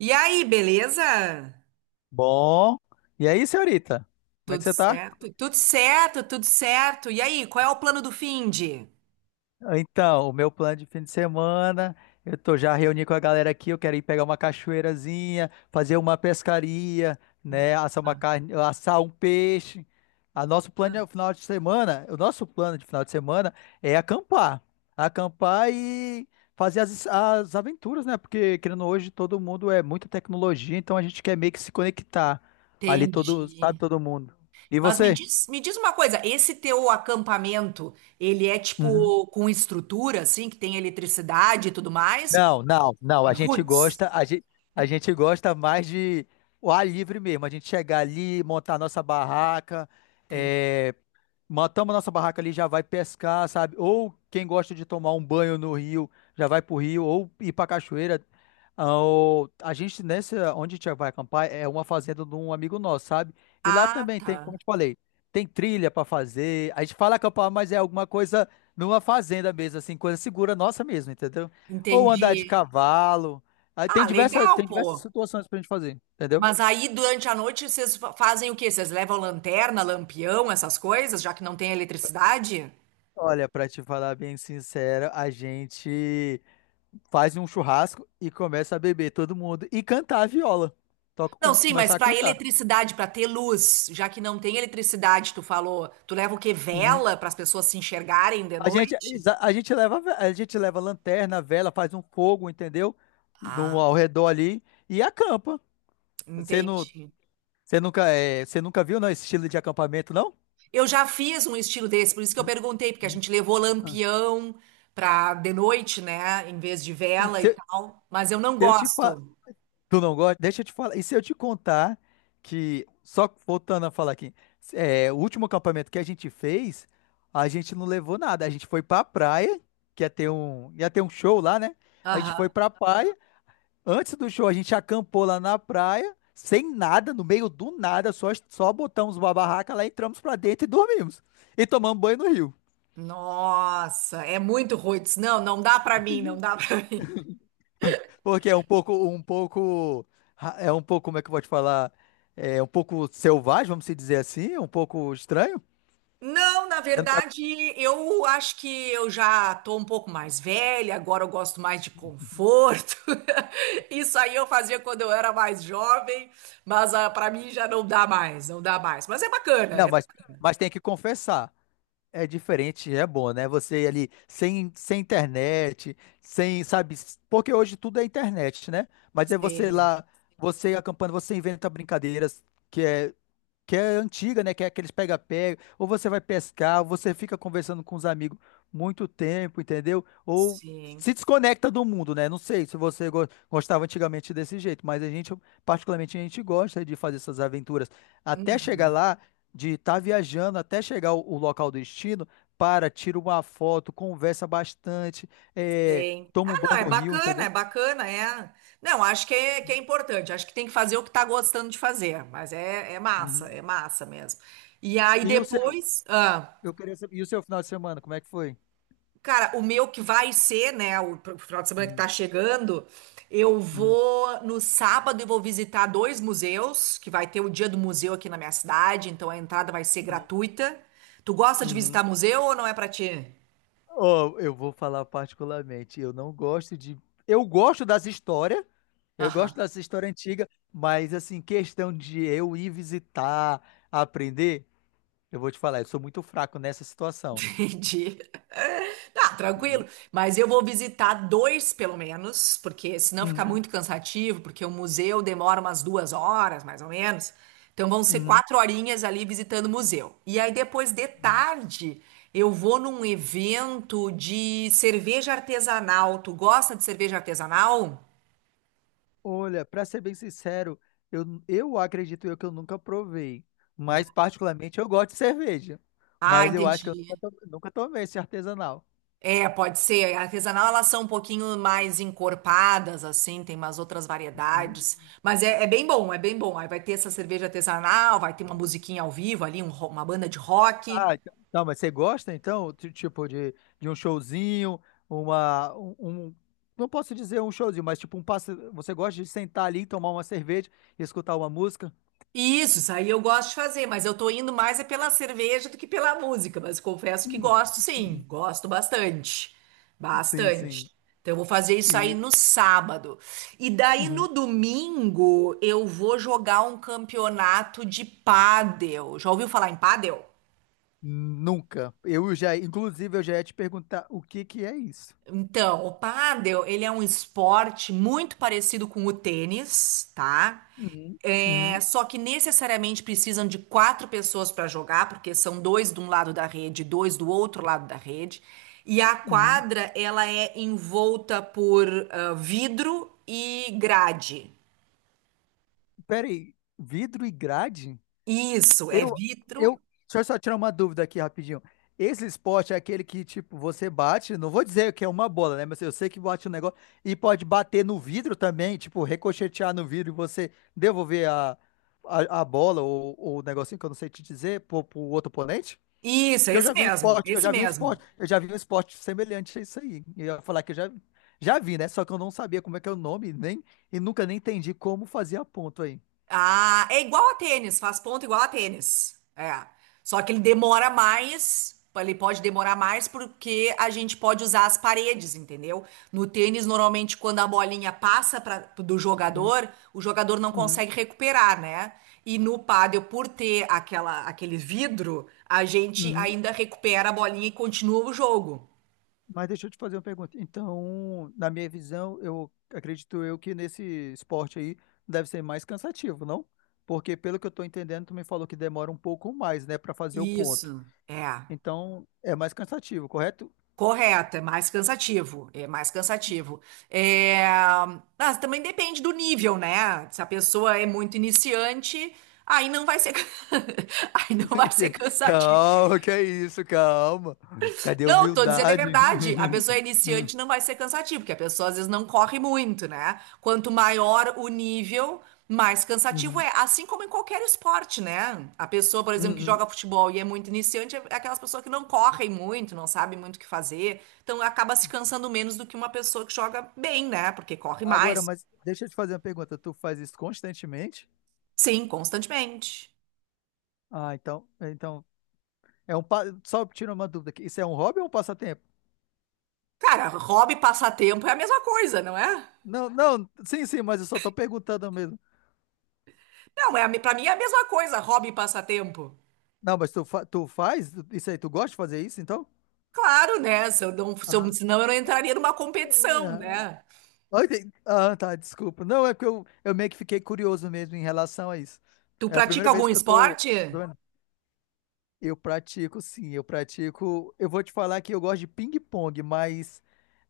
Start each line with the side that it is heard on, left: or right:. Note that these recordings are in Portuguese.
right: E aí, beleza?
left: Bom. E aí, senhorita? Como é que
right: Tudo
left: você tá?
right: certo? Tudo certo, tudo certo. E aí, qual é o plano do finde?
left: Então, o meu plano de fim de semana, eu tô já reuni com a galera aqui, eu quero ir pegar uma cachoeirazinha, fazer uma pescaria,
right: Boa.
left: né, assar uma carne, assar um peixe. A nosso
right: Boa.
left: plano de final de semana, o nosso plano de final de semana é acampar. Acampar e fazer as aventuras, né? Porque querendo hoje todo mundo é muita tecnologia, então a gente quer meio que se conectar ali todo, sabe,
right: Entendi.
left: todo mundo. E
right: Mas
left: você?
right: me diz uma coisa, esse teu acampamento, ele é
left: Uhum.
right: tipo com estrutura, assim, que tem eletricidade e tudo mais?
left: Não, não, não.
right: É Roots.
left: A gente gosta mais de o ar livre mesmo. A gente chegar ali, montar nossa barraca,
right: Tem.
left: é, matamos nossa barraca ali, já vai pescar, sabe? Ou quem gosta de tomar um banho no rio, já vai pro rio, ou ir pra cachoeira. Ah, a gente, nessa, onde a gente vai acampar, é uma fazenda de um amigo nosso, sabe? E lá
right: Ah,
left: também tem, como eu
right: tá.
left: te falei, tem trilha pra fazer. A gente fala acampar, mas é alguma coisa numa fazenda mesmo, assim, coisa segura nossa mesmo, entendeu? Ou
right: Entendi.
left: andar de cavalo. Aí tem
right: Ah,
left: diversas,
right: legal,
left: tem diversas
right: pô.
left: situações pra gente fazer, entendeu?
right: Mas aí, durante a noite, vocês fazem o quê? Vocês levam lanterna, lampião, essas coisas, já que não tem eletricidade?
left: Olha, pra te falar bem sincero, a gente. Faz um churrasco e começa a beber todo mundo e cantar a viola. Toca
right: Não,
left: como
right: sim, mas
left: começar a
right: para
left: cantar.
right: eletricidade, para ter luz, já que não tem eletricidade, tu falou, tu leva o quê?
left: Uhum.
right: Vela para as pessoas se enxergarem de
left: A gente,
right: noite?
left: a gente leva lanterna, vela, faz um fogo, entendeu? No, ao
right: Ah,
left: redor ali e acampa. Você não,
right: entendi.
left: você nunca, você nunca viu, não, esse estilo de acampamento, não?
right: Eu já fiz um estilo desse, por isso que eu perguntei, porque a
left: Uhum.
right: gente levou
left: Ah.
right: lampião para de noite, né, em vez de
left: Se,
right: vela e
left: se
right: tal, mas eu não
left: eu te,
right: gosto.
left: tu não gosta? Deixa eu te falar. E se eu te contar que, só voltando a falar aqui, o último acampamento que a gente fez, a gente não levou nada. A gente foi pra praia, que ia ter um show lá, né? A gente foi
right: Aham.
left: pra praia. Antes do show, a gente acampou lá na praia, sem nada, no meio do nada, só botamos uma barraca lá, entramos pra dentro e dormimos. E tomamos banho no rio.
right: Nossa, é muito ruim. Não, não dá para mim, não dá para mim.
left: Porque é é um pouco, como é que eu vou te falar? É um pouco selvagem, vamos se dizer assim, um pouco estranho.
right: Não, na
left: Você Não, tá-
right: verdade, eu acho que eu já tô um pouco mais velha, agora eu gosto mais de conforto. Isso aí eu fazia quando eu era mais jovem, mas para mim já não dá mais, não dá mais. Mas é bacana,
left: não, mas tem que confessar. É diferente, é bom, né? Você ali sem, sem internet, sem, sabe? Porque hoje tudo é internet, né? Mas é você
right: Sim,
left: lá, você acampando, você inventa brincadeiras que é que é antiga, né? Que é aqueles pega-pega, ou você vai pescar, ou você fica conversando com os amigos muito tempo, entendeu? Ou
right: sim.
left: se desconecta do mundo, né? Não sei se você gostava antigamente desse jeito, mas a gente, particularmente, a gente gosta de fazer essas aventuras até
right: Uhum.
left: chegar lá, de estar viajando, até chegar ao, ao local do destino, para, tira uma foto, conversa bastante, é,
right: Sim.
left: toma um
right: Ah, não,
left: banho
right: é
left: no rio,
right: bacana, é
left: entendeu?
right: bacana, é. Não, acho que é importante, acho que tem que fazer o que tá gostando de fazer, mas é,
left: Uhum.
right: é massa mesmo. E aí
left: E o seu?
right: depois. Ah.
left: Eu queria saber, e o seu final de semana, como é que foi?
right: Cara, o meu que vai ser, né, o final de semana que
left: Uhum.
right: tá chegando, eu
left: Uhum.
right: vou no sábado e vou visitar dois museus, que vai ter o dia do museu aqui na minha cidade, então a entrada vai ser
left: Uhum.
right: gratuita. Tu gosta de
left: Uhum.
right: visitar museu ou não é pra ti?
left: Ó, eu vou falar particularmente, eu não gosto de. Eu gosto das histórias, eu gosto
right: Aham.
left: das histórias antigas, mas assim, questão de eu ir visitar, aprender, eu vou te falar, eu sou muito fraco nessa situação.
right: Entendi. Tá,
left: Uhum,
right: tranquilo. Mas eu vou visitar dois, pelo menos, porque senão fica
left: uhum,
right: muito cansativo, porque o museu demora umas 2 horas, mais ou menos. Então vão ser 4 horinhas ali visitando o museu. E aí depois de
left: uhum.
right: tarde eu vou num evento de cerveja artesanal. Tu gosta de cerveja artesanal?
left: Olha, pra ser bem sincero, eu acredito eu que eu nunca provei, mas particularmente eu gosto de cerveja,
right: Ah,
left: mas eu acho que eu
right: entendi.
left: nunca, nunca tomei esse artesanal.
right: É, pode ser. A artesanal, elas são um pouquinho mais encorpadas, assim, tem umas outras variedades. Mas é, é bem bom, é bem bom. Aí vai ter essa cerveja artesanal, vai ter uma musiquinha ao vivo ali, uma banda de rock.
left: Ah, então, tá, mas você gosta então, tipo, de um showzinho, uma, um, um- não posso dizer um showzinho, mas tipo um passe, você gosta de sentar ali, tomar uma cerveja e escutar uma música?
right: Isso aí eu gosto de fazer, mas eu tô indo mais é pela cerveja do que pela música, mas confesso que gosto sim,
left: Uhum.
right: gosto bastante,
left: Sim, sim.
right: bastante. Então eu vou fazer isso aí
left: E
right: no sábado. E daí no
left: uhum.
right: domingo eu vou jogar um campeonato de pádel. Já ouviu falar em pádel?
left: Nunca. Eu já, inclusive, eu já ia te perguntar o que que é isso.
right: Então, o pádel, ele é um esporte muito parecido com o tênis, tá?
left: Uhum.
right: É,
left: Uhum.
right: só que necessariamente precisam de quatro pessoas para jogar, porque são dois de um lado da rede, dois do outro lado da rede. E a
left: Uhum.
right: quadra, ela é envolta por vidro e grade.
left: Peraí, vidro e grade?
right: Isso, é
left: Eu, eu,
right: vidro.
left: deixa eu só tirar uma dúvida aqui rapidinho. Esse esporte é aquele que, tipo, você bate, não vou dizer que é uma bola, né? Mas eu sei que bate um negócio e pode bater no vidro também, tipo, ricochetear no vidro e você devolver a bola ou o negocinho que eu não sei te dizer pro, pro outro oponente?
right: Isso, é
left: Porque eu
right: esse
left: já vi um
right: mesmo,
left: esporte, eu
right: esse
left: já vi um
right: mesmo.
left: esporte, eu já vi um esporte semelhante a isso aí. E eu ia falar que eu já, já vi, né? Só que eu não sabia como é que é o nome, nem, e nunca nem entendi como fazer a ponto aí.
right: Ah, é igual a tênis, faz ponto igual a tênis. É. Só que ele demora mais, ele pode demorar mais porque a gente pode usar as paredes, entendeu? No tênis, normalmente, quando a bolinha passa pra, do
left: Uhum,
right: jogador, o jogador não
left: uhum,
right: consegue recuperar, né? E no pádel, por ter aquela, aquele vidro, a gente
left: uhum.
right: ainda recupera a bolinha e continua o jogo.
left: Mas deixa eu te fazer uma pergunta. Então, na minha visão, eu acredito eu que nesse esporte aí deve ser mais cansativo, não? Porque pelo que eu tô entendendo, tu me falou que demora um pouco mais, né, para fazer o ponto.
right: Isso. É.
left: Então, é mais cansativo, correto?
right: Correto, é mais cansativo, é mais cansativo. É, mas também depende do nível, né? Se a pessoa é muito iniciante, aí não vai ser, aí não vai ser cansativo.
left: Calma, que é isso, calma. Cadê a
right: Não, tô dizendo é
left: humildade?
right: verdade. A pessoa iniciante não vai ser cansativa, porque a pessoa às vezes não corre muito, né? Quanto maior o nível, mais cansativo
left: Uhum,
right: é. Assim como em qualquer esporte, né? A pessoa, por exemplo, que
left: uhum.
right: joga futebol e é muito iniciante, é aquelas pessoas que não correm muito, não sabem muito o que fazer. Então acaba se cansando menos do que uma pessoa que joga bem, né? Porque corre
left: Agora,
right: mais.
left: mas deixa eu te fazer uma pergunta. Tu faz isso constantemente?
right: Sim, constantemente.
left: Ah, então é um só tira uma dúvida aqui. Isso é um hobby ou um passatempo?
right: Cara, hobby e passatempo é a mesma coisa, não é?
left: Não, não, sim, sim, mas eu só tô perguntando mesmo.
right: Não, é pra mim é a mesma coisa, hobby e passatempo.
left: Não, mas tu, tu faz isso aí, tu gosta de fazer isso, então?
right: Claro, né? Se eu não, se
left: Ah,
right: eu, senão eu não entraria numa competição, né?
left: ah, entendi. Ah, tá, desculpa. Não, é porque eu meio que fiquei curioso mesmo em relação a isso.
right: Tu
left: É a primeira
right: pratica
left: vez
right: algum
left: que eu tô.
right: esporte?
left: Doendo. Eu pratico, sim, eu pratico. Eu vou te falar que eu gosto de ping-pong, mas,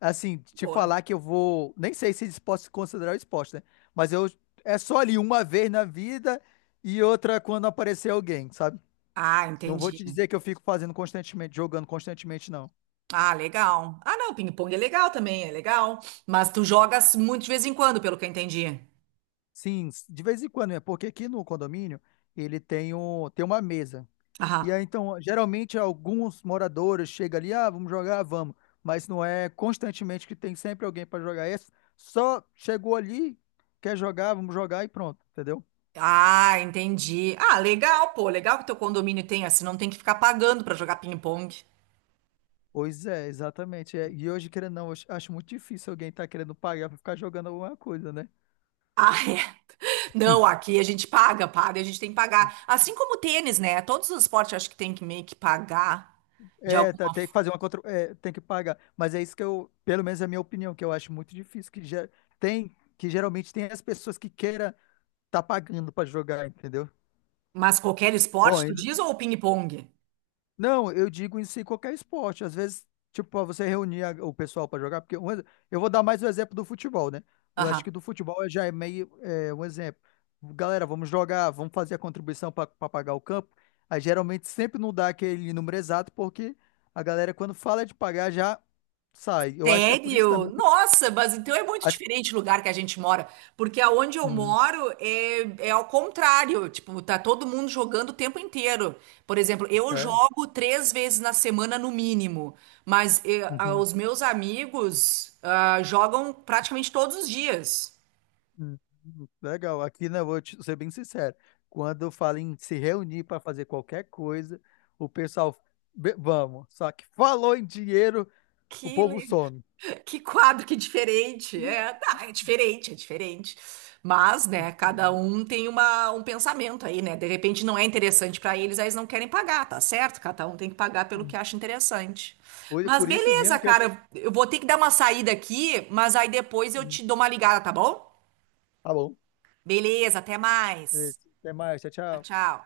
left: assim, te
right: Boa.
left: falar que eu vou. Nem sei se isso pode se considerar esporte, né? Mas eu. É só ali uma vez na vida e outra quando aparecer alguém, sabe?
right: Ah,
left: Não vou
right: entendi.
left: te dizer que eu fico fazendo constantemente, jogando constantemente, não.
right: Ah, legal. Ah, não, ping-pong é legal também, é legal. Mas tu jogas muito de vez em quando, pelo que eu entendi.
left: Sim, de vez em quando, é porque aqui no condomínio ele tem, um, tem uma mesa. E
right: Aham.
left: aí, então, geralmente alguns moradores chegam ali, ah, vamos jogar, vamos. Mas não é constantemente que tem sempre alguém para jogar isso. Só chegou ali, quer jogar, vamos jogar e pronto, entendeu?
right: Ah, entendi. Ah, legal, pô. Legal que teu condomínio tem, assim, não tem que ficar pagando pra jogar ping-pong.
left: Pois é, exatamente. É. E hoje, querendo ou não, eu acho muito difícil alguém estar querendo pagar para ficar jogando alguma coisa, né?
right: Ah, é. Não, aqui a gente paga, paga, a gente tem que pagar. Assim como o tênis, né? Todos os esportes eu acho que tem que meio que pagar de alguma.
left: Tem que fazer uma contra... é, tem que pagar. Mas é isso que eu, pelo menos é a minha opinião, que eu acho muito difícil, que já tem, que geralmente tem as pessoas que queira tá pagando para jogar, entendeu?
right: Mas qualquer esporte, tu
left: Bom,
right: diz, ou ping-pong?
left: não, eu digo em si qualquer esporte. Às vezes, tipo, pra você reunir o pessoal para jogar, porque eu vou dar mais o exemplo do futebol, né? Eu acho
right: Aham.
left: que do futebol já é meio é, um exemplo. Galera, vamos jogar, vamos fazer a contribuição para pagar o campo. Aí geralmente sempre não dá aquele número exato, porque a galera, quando fala de pagar, já sai. Eu acho que é por isso
right: Sério?
left: também. Que-
right: Nossa, mas então é muito
left: Acho...
right: diferente o lugar que a gente mora, porque aonde eu
left: Uhum,
right: moro é, é ao contrário, tipo, tá todo mundo jogando o tempo inteiro. Por exemplo, eu
left: é.
right: jogo 3 vezes na semana no mínimo, mas
left: Uhum.
right: os meus amigos jogam praticamente todos os dias.
left: Hum, legal. Aqui, né, eu vou ser bem sincero. Quando eu falo em se reunir para fazer qualquer coisa, o pessoal, vamos. Só que falou em dinheiro, o povo
right: Que
left: some.
right: Que quadro, que diferente. É, tá, é diferente, é diferente. Mas, né, cada um tem uma, um pensamento aí, né? De repente não é interessante pra eles, aí eles não querem pagar, tá certo? Cada um tem que pagar pelo que acha interessante.
left: Por
right: Mas
left: por isso
right: beleza,
left: mesmo que eu.
right: cara, eu vou ter que dar uma saída aqui, mas aí depois eu te dou uma ligada, tá bom?
left: Tá bom.
right: Beleza, até
left: Beleza.
right: mais.
left: Até mais. Tchau,
right: Tchau,
left: tchau.
right: tchau.